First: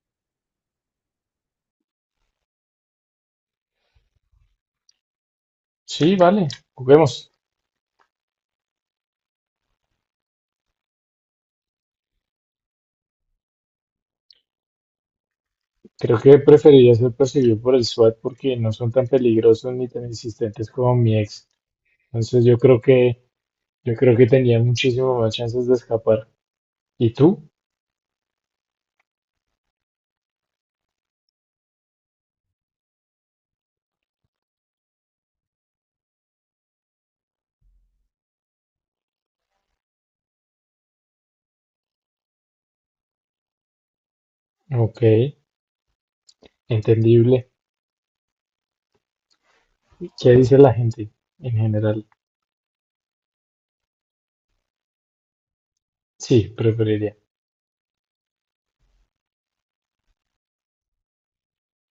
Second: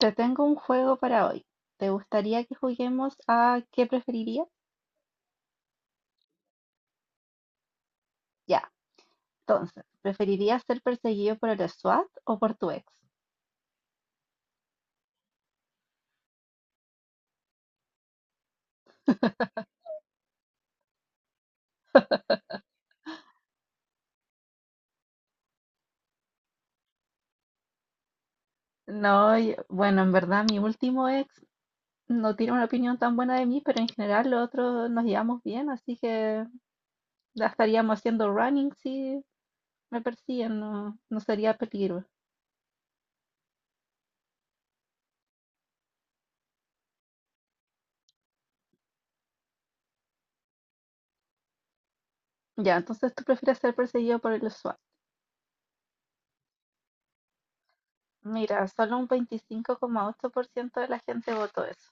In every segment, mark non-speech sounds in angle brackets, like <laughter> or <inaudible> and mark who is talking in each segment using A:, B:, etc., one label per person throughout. A: Te tengo un juego para hoy. ¿Te gustaría que juguemos a qué preferirías?
B: Sí, vale, juguemos.
A: Ya, entonces, ¿preferirías ser perseguido por el SWAT o por tu ex?
B: Creo que preferiría ser perseguido por el SWAT porque no son tan peligrosos
A: <laughs>
B: ni tan insistentes como mi ex. Entonces yo creo que tenía muchísimo más chances de escapar. ¿Y tú?
A: No, yo- bueno, en verdad mi último ex no tiene una opinión tan buena de mí, pero en general los otros nos llevamos bien, así que ya estaríamos haciendo running si me persiguen, no, no sería peligro.
B: Ok, entendible. ¿Qué dice la gente en general?
A: Ya, entonces tú prefieres ser perseguido por el SWAT.
B: Sí, preferiría.
A: Mira, solo un 25,8% de la gente votó eso.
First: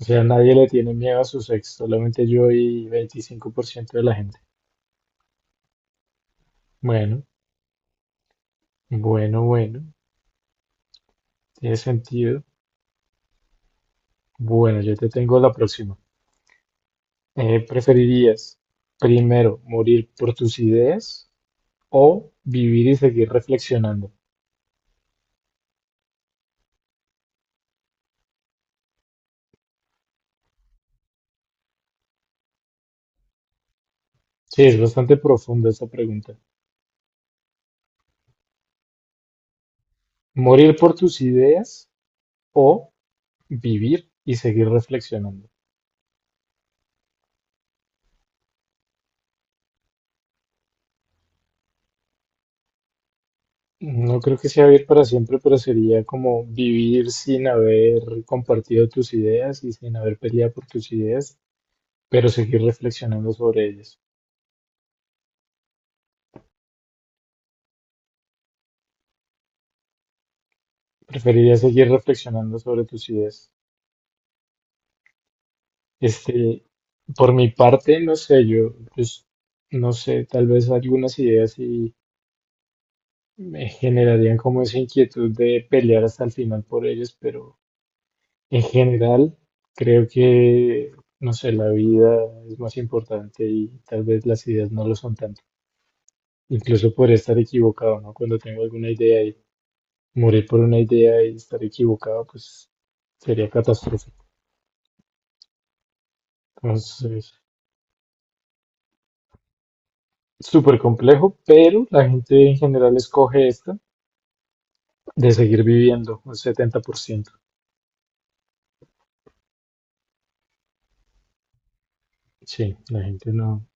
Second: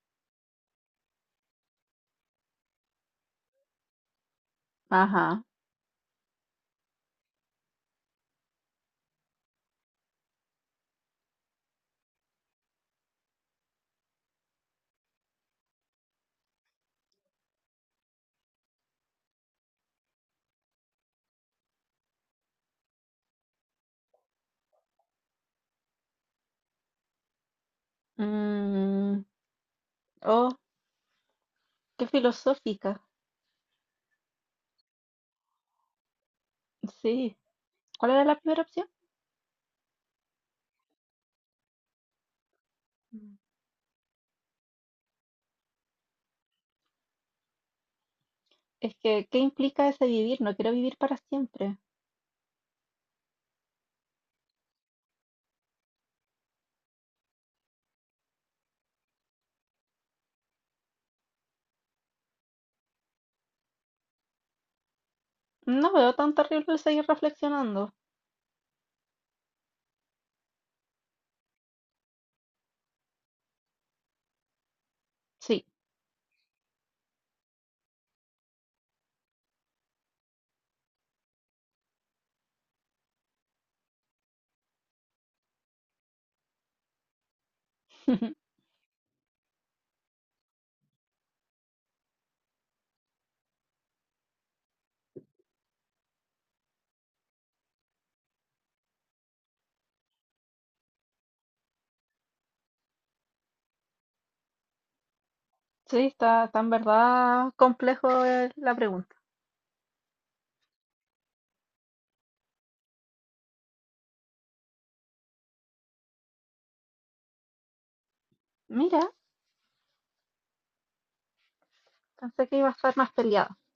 B: O sea, nadie le tiene miedo a sus ex, solamente yo y 25% de la gente.
A: Ajá.
B: Bueno, bueno, bueno, tiene sentido. Bueno, yo te tengo la próxima. ¿Preferirías primero morir por tus ideas o vivir y seguir reflexionando?
A: Mm, oh, qué filosófica.
B: Sí, es bastante profunda esa pregunta.
A: Sí. ¿Cuál era la primera opción?
B: ¿Morir por tus ideas o
A: Mm.
B: vivir y seguir reflexionando?
A: Es que, ¿qué implica ese vivir? No quiero vivir para siempre.
B: No creo que sea vivir para siempre, pero sería como vivir sin haber compartido tus ideas y sin haber peleado por tus ideas, pero seguir reflexionando sobre ellas.
A: No veo tan terrible el seguir reflexionando.
B: ¿Preferiría seguir reflexionando sobre tus ideas?
A: Sí,
B: Este, por mi parte, no sé, yo, pues, no sé, tal vez algunas ideas sí me generarían como esa inquietud de pelear hasta el final por ellas, pero
A: <laughs>
B: en general creo que, no sé, la vida es más importante y tal vez las ideas no lo son tanto. Incluso podría estar equivocado, ¿no? Cuando tengo alguna idea y morir por una idea y estar equivocado, pues sería catastrófico.
A: sí, está, está en
B: Entonces,
A: verdad complejo la pregunta.
B: súper complejo, pero la gente en general escoge esta. De seguir viviendo, un 70%.
A: Mira, pensé que iba a
B: Sí,
A: estar más peleado.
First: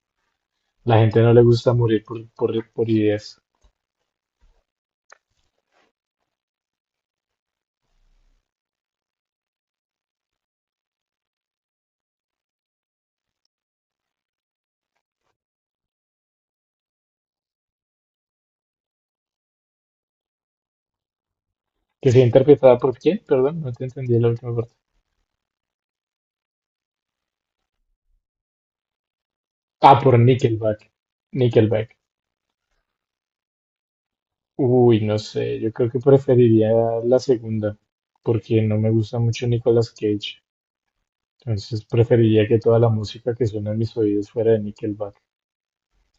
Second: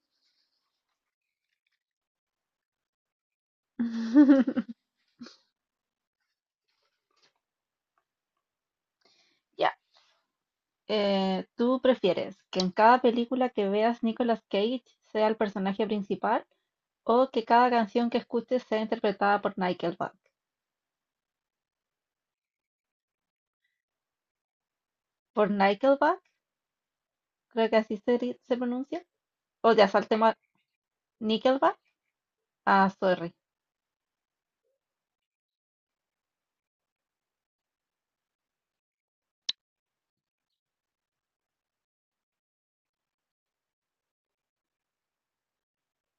B: la gente no le gusta morir por, por ideas.
A: <laughs> Ya, ¿tú prefieres que en cada película que veas Nicolas Cage sea el personaje principal o que cada canción que escuches sea interpretada por Nickelback?
B: ¿Que sea interpretada por quién? Perdón, no te entendí la última parte.
A: Por Nickelback. Creo que así se, ri- se pronuncia, o ya
B: Ah, por
A: saltemos a
B: Nickelback.
A: Nickelback.
B: Nickelback.
A: Ah, sorry.
B: Uy, no sé, yo creo que preferiría la segunda, porque no me gusta mucho Nicolas Cage. Entonces preferiría que toda la música que suena en mis oídos fuera de Nickelback.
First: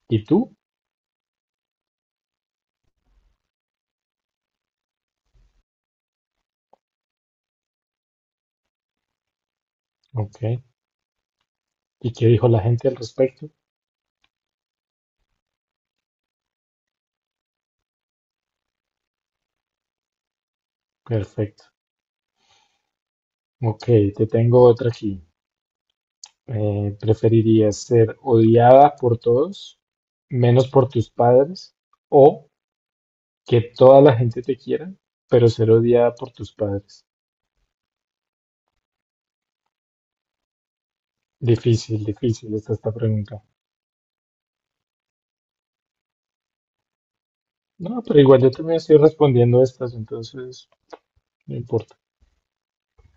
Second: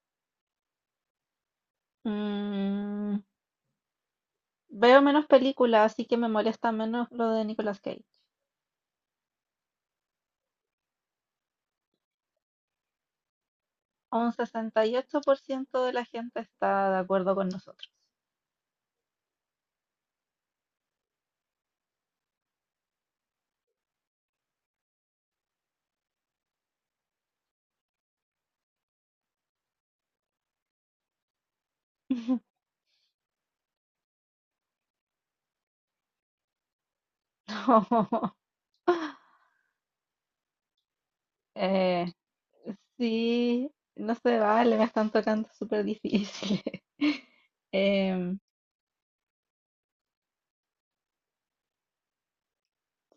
B: ¿Y tú?
A: Mm, veo menos películas, así que me molesta menos lo de Nicolas Cage.
B: Ok. ¿Y qué dijo la gente al respecto?
A: Un 68% de la gente está de acuerdo con nosotros.
B: Perfecto. Ok, te tengo otra aquí. ¿Preferirías ser odiada por todos, menos por tus padres, o
A: <laughs>
B: que toda la gente te quiera, pero ser odiada por tus padres?
A: No.
B: Difícil,
A: Eh,
B: difícil está esta pregunta.
A: sí, no se vale, me están tocando súper difíciles. <laughs>
B: No, pero
A: Em,
B: igual yo también estoy respondiendo estas, entonces no importa.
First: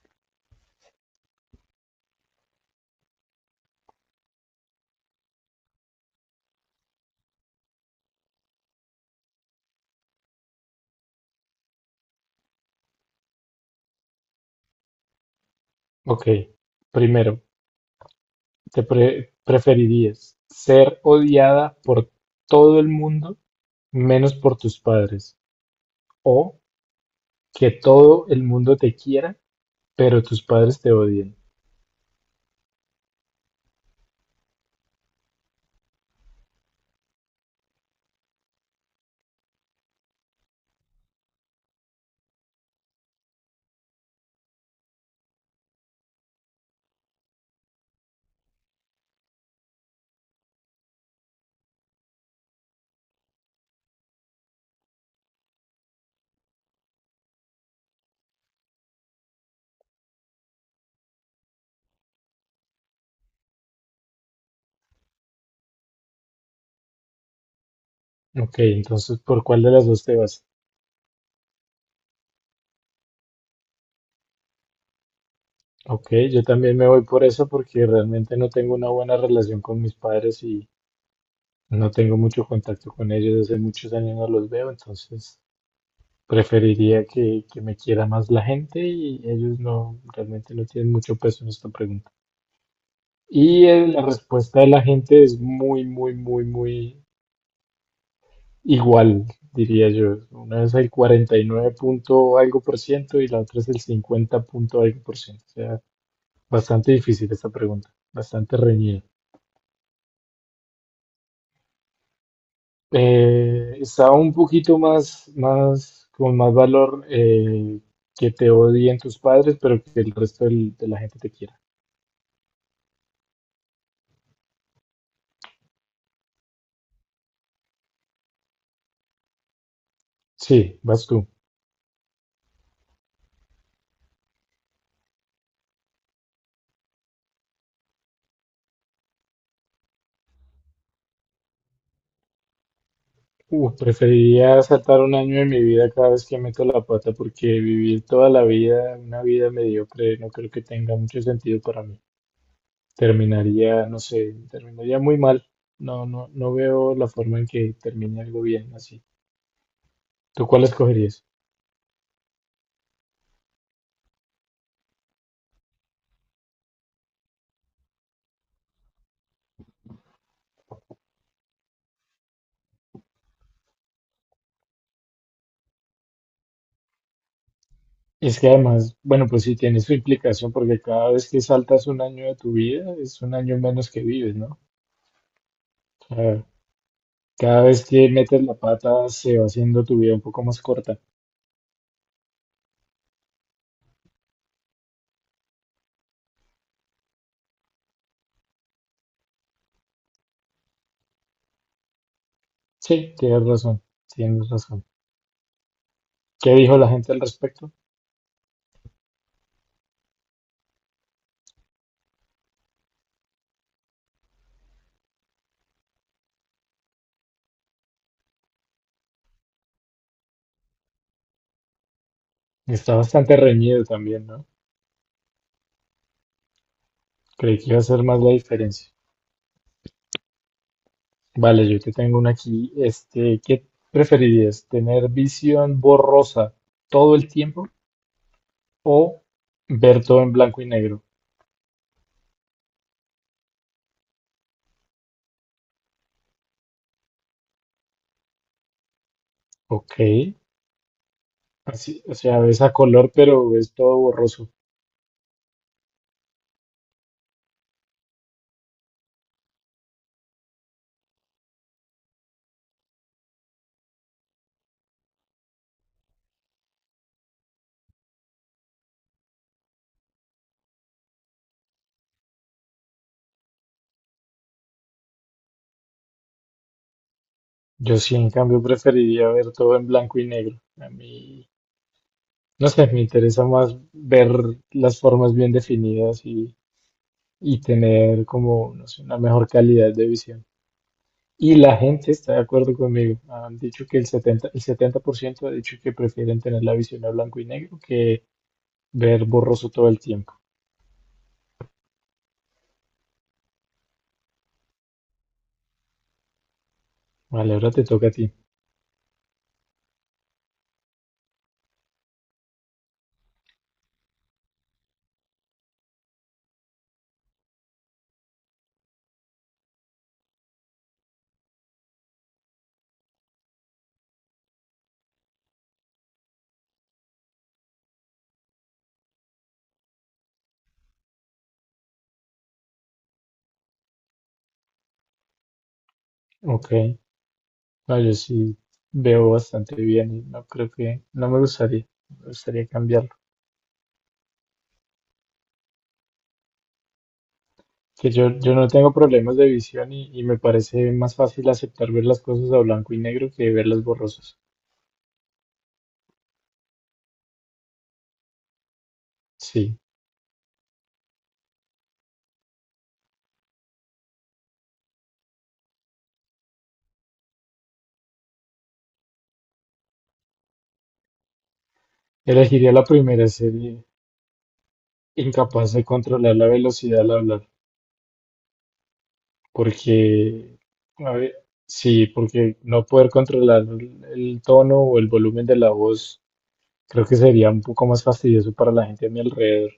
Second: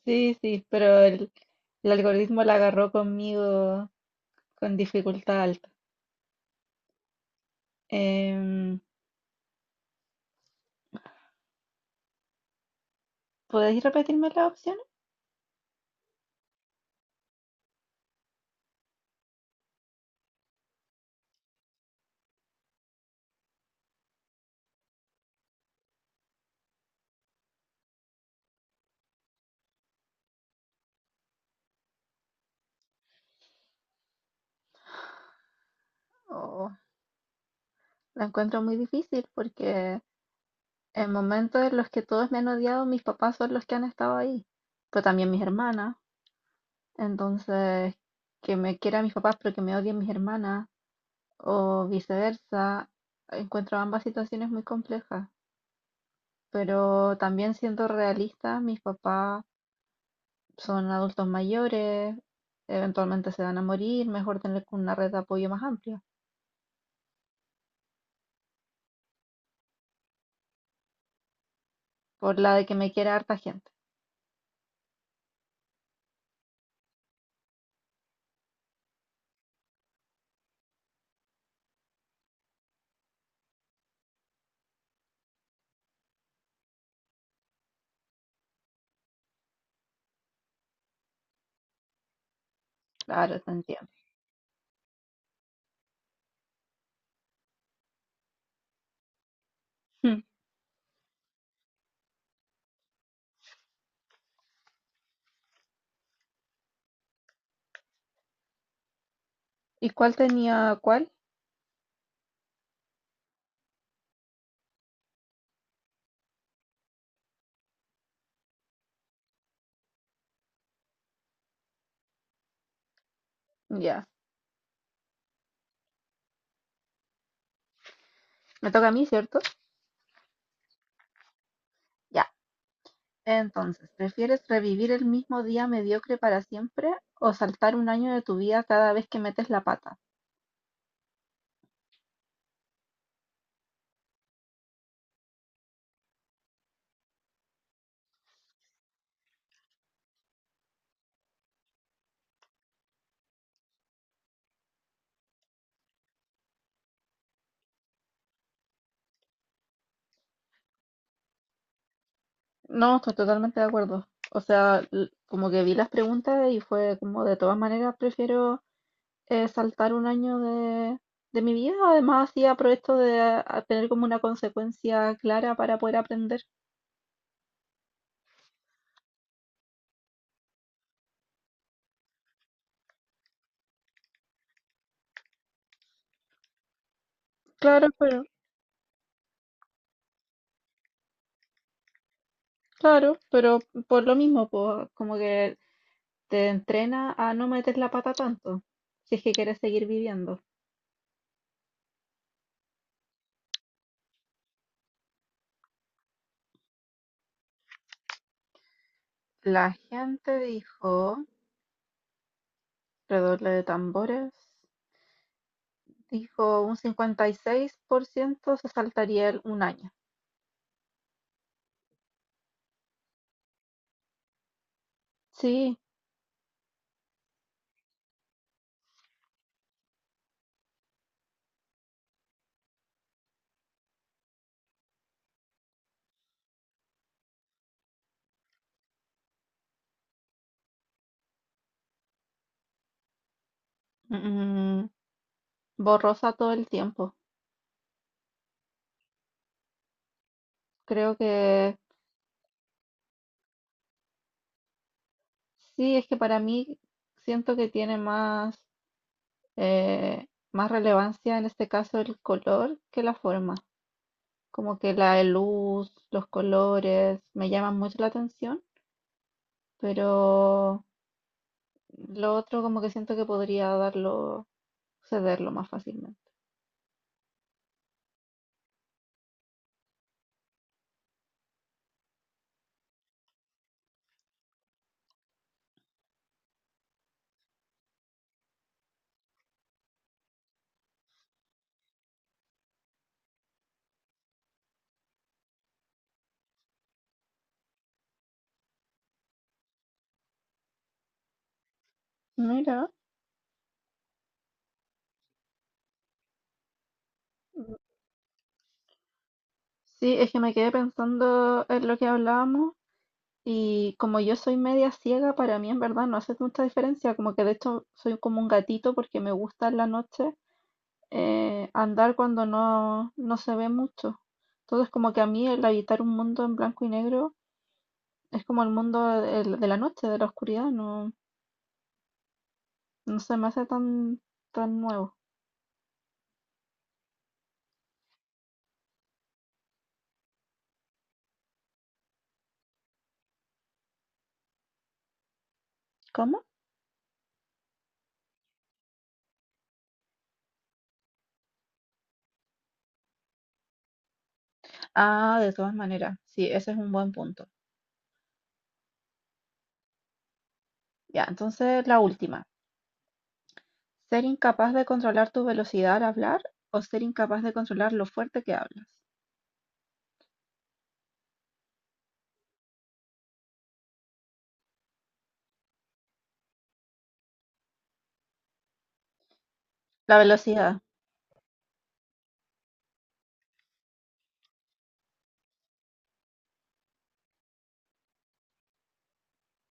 A: sí, sí, pero el algoritmo la agarró conmigo con dificultad alta. Em, ¿Podéis repetirme las opciones?
B: Ok, primero, ¿ preferirías ser odiada por todo el mundo, menos por tus padres, o que todo el mundo te quiera, pero tus padres te odien?
A: Oh, la encuentro muy difícil porque en momentos en los que todos me han odiado, mis papás son los que han estado ahí, pero también mis hermanas. Entonces, que me quieran mis papás pero que me odien mis hermanas o viceversa, encuentro ambas situaciones muy complejas. Pero también siendo realista, mis papás son adultos mayores, eventualmente se van a morir, mejor tener una red de apoyo más amplia,
B: Ok, entonces, ¿por cuál de las dos te vas?
A: por la de que me quiera harta gente.
B: Ok, yo también me voy por eso porque realmente no tengo una buena relación con mis padres y no tengo mucho contacto con ellos, hace muchos años no los veo, entonces preferiría que me quiera más la gente y ellos no, realmente no tienen mucho peso en esta pregunta.
A: Claro, te
B: Y
A: entiendo.
B: la respuesta de la gente es muy, muy, muy, muy igual, diría yo.
A: Hmm.
B: Una es el 49 punto algo por ciento y la otra es el 50 punto algo por ciento. O sea, bastante difícil esta pregunta, bastante reñida.
A: ¿Y cuál tenía cuál?
B: Está un poquito más, más, con más valor que te odien tus padres, pero que el resto de la gente te quiera.
A: Ya, me toca a mí, ¿cierto?
B: Sí, vas tú.
A: Ya. Entonces, ¿prefieres revivir el mismo día mediocre para siempre o saltar un año de tu vida cada vez que metes la pata?
B: Preferiría saltar un año de mi vida cada vez que meto la pata porque vivir toda la vida, una vida mediocre, no creo que tenga mucho sentido para mí. Terminaría, no sé, terminaría muy mal. No, no, no veo la forma en que termine algo bien así. ¿Tú cuál escogerías?
A: No, estoy totalmente de acuerdo. O sea, l- como que vi las preguntas y fue como de todas maneras prefiero saltar un año de mi vida. Además, así aprovecho de a- tener como una consecuencia clara para poder aprender.
B: Es que además, bueno, pues sí tiene su implicación porque cada vez que saltas un año de tu vida es un año menos que vives, ¿no? O sea, cada vez
A: Claro,
B: que
A: pero,
B: metes la pata se va haciendo tu vida un poco más corta.
A: claro, pero por lo mismo, pues, como que te entrena a no meter la pata tanto, si es que quieres seguir viviendo.
B: Sí, tienes razón, tienes razón. ¿Qué dijo la gente al respecto?
A: La gente dijo, redoble de tambores, dijo un 56% se saltaría el- un año.
B: Está bastante reñido también, ¿no?
A: Sí,
B: Creí que iba a ser más la diferencia. Vale, yo te tengo una aquí. Este, ¿qué preferirías? ¿Tener visión borrosa todo el tiempo o ver todo en blanco y negro?
A: mm, borrosa todo el tiempo.
B: Ok.
A: Creo que
B: Así, o sea, ves a color, pero es todo borroso.
A: sí, es que para mí siento que tiene más, eh, más relevancia en este caso el color que la forma. Como que la luz, los colores, me llaman mucho la atención, pero lo otro como que siento que podría darlo, cederlo más fácilmente.
B: Yo sí, en cambio, preferiría ver todo en blanco y negro. A mí, no sé, me interesa más ver las formas bien definidas y tener como, no sé, una mejor calidad de visión. Y la gente está de acuerdo conmigo. Han dicho que el 70% ha dicho que prefieren tener la visión a blanco y negro que ver borroso todo el tiempo.
A: Mira.
B: Vale, ahora
A: Mm,
B: te toca a ti.
A: sí, es que me quedé pensando en lo que hablábamos y como yo soy media ciega, para mí en verdad no hace mucha diferencia, como que de hecho soy como un gatito porque me gusta en la noche andar cuando no, no se ve mucho. Entonces, como que a mí el habitar un mundo en blanco y negro es como el mundo de la noche, de la oscuridad, no, no se me hace tan, tan nuevo.
B: Ok. No, yo sí veo bastante bien y no creo que, no me gustaría, me gustaría cambiarlo.
A: ¿Cómo?
B: Que yo no tengo problemas de visión y me parece más fácil aceptar ver las cosas a blanco y negro que verlas borrosas.
A: Ah, de todas maneras, sí, ese es un buen punto.
B: Sí,
A: Ya, entonces la última. Ser incapaz de controlar tu velocidad al hablar o ser incapaz de controlar lo fuerte que hablas.
B: elegiría la primera serie, incapaz de controlar la velocidad al hablar,
A: La
B: porque,
A: velocidad,
B: a ver, sí, porque no poder controlar el tono o el volumen de la voz, creo que sería un poco más fastidioso para la gente a mi alrededor.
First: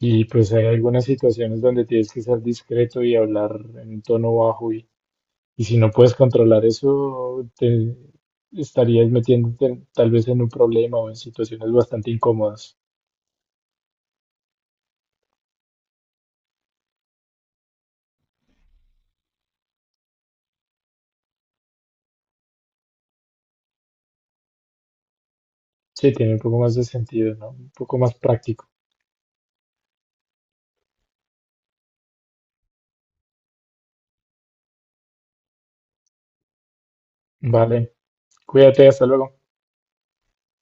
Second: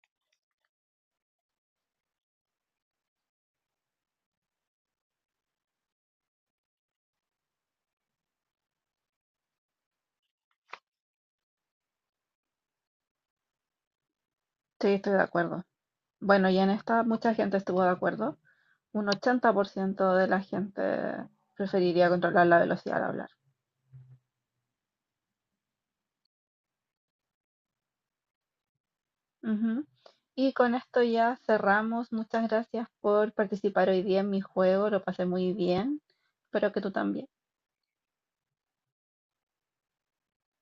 B: Y pues hay algunas situaciones donde tienes que ser discreto y hablar en un tono bajo y si no puedes controlar eso, te estarías tal vez en un problema o en situaciones bastante incómodas.
A: sí, estoy de acuerdo. Bueno, y en esta mucha gente estuvo de acuerdo. Un 80% de la gente preferiría controlar la velocidad al hablar.
B: Sí, tiene un poco más de sentido, ¿no? Un poco más práctico.
A: Ujú. Y con esto ya cerramos. Muchas gracias por participar hoy día en mi juego. Lo pasé muy bien. Espero que tú también.
B: Vale, cuídate, hasta luego.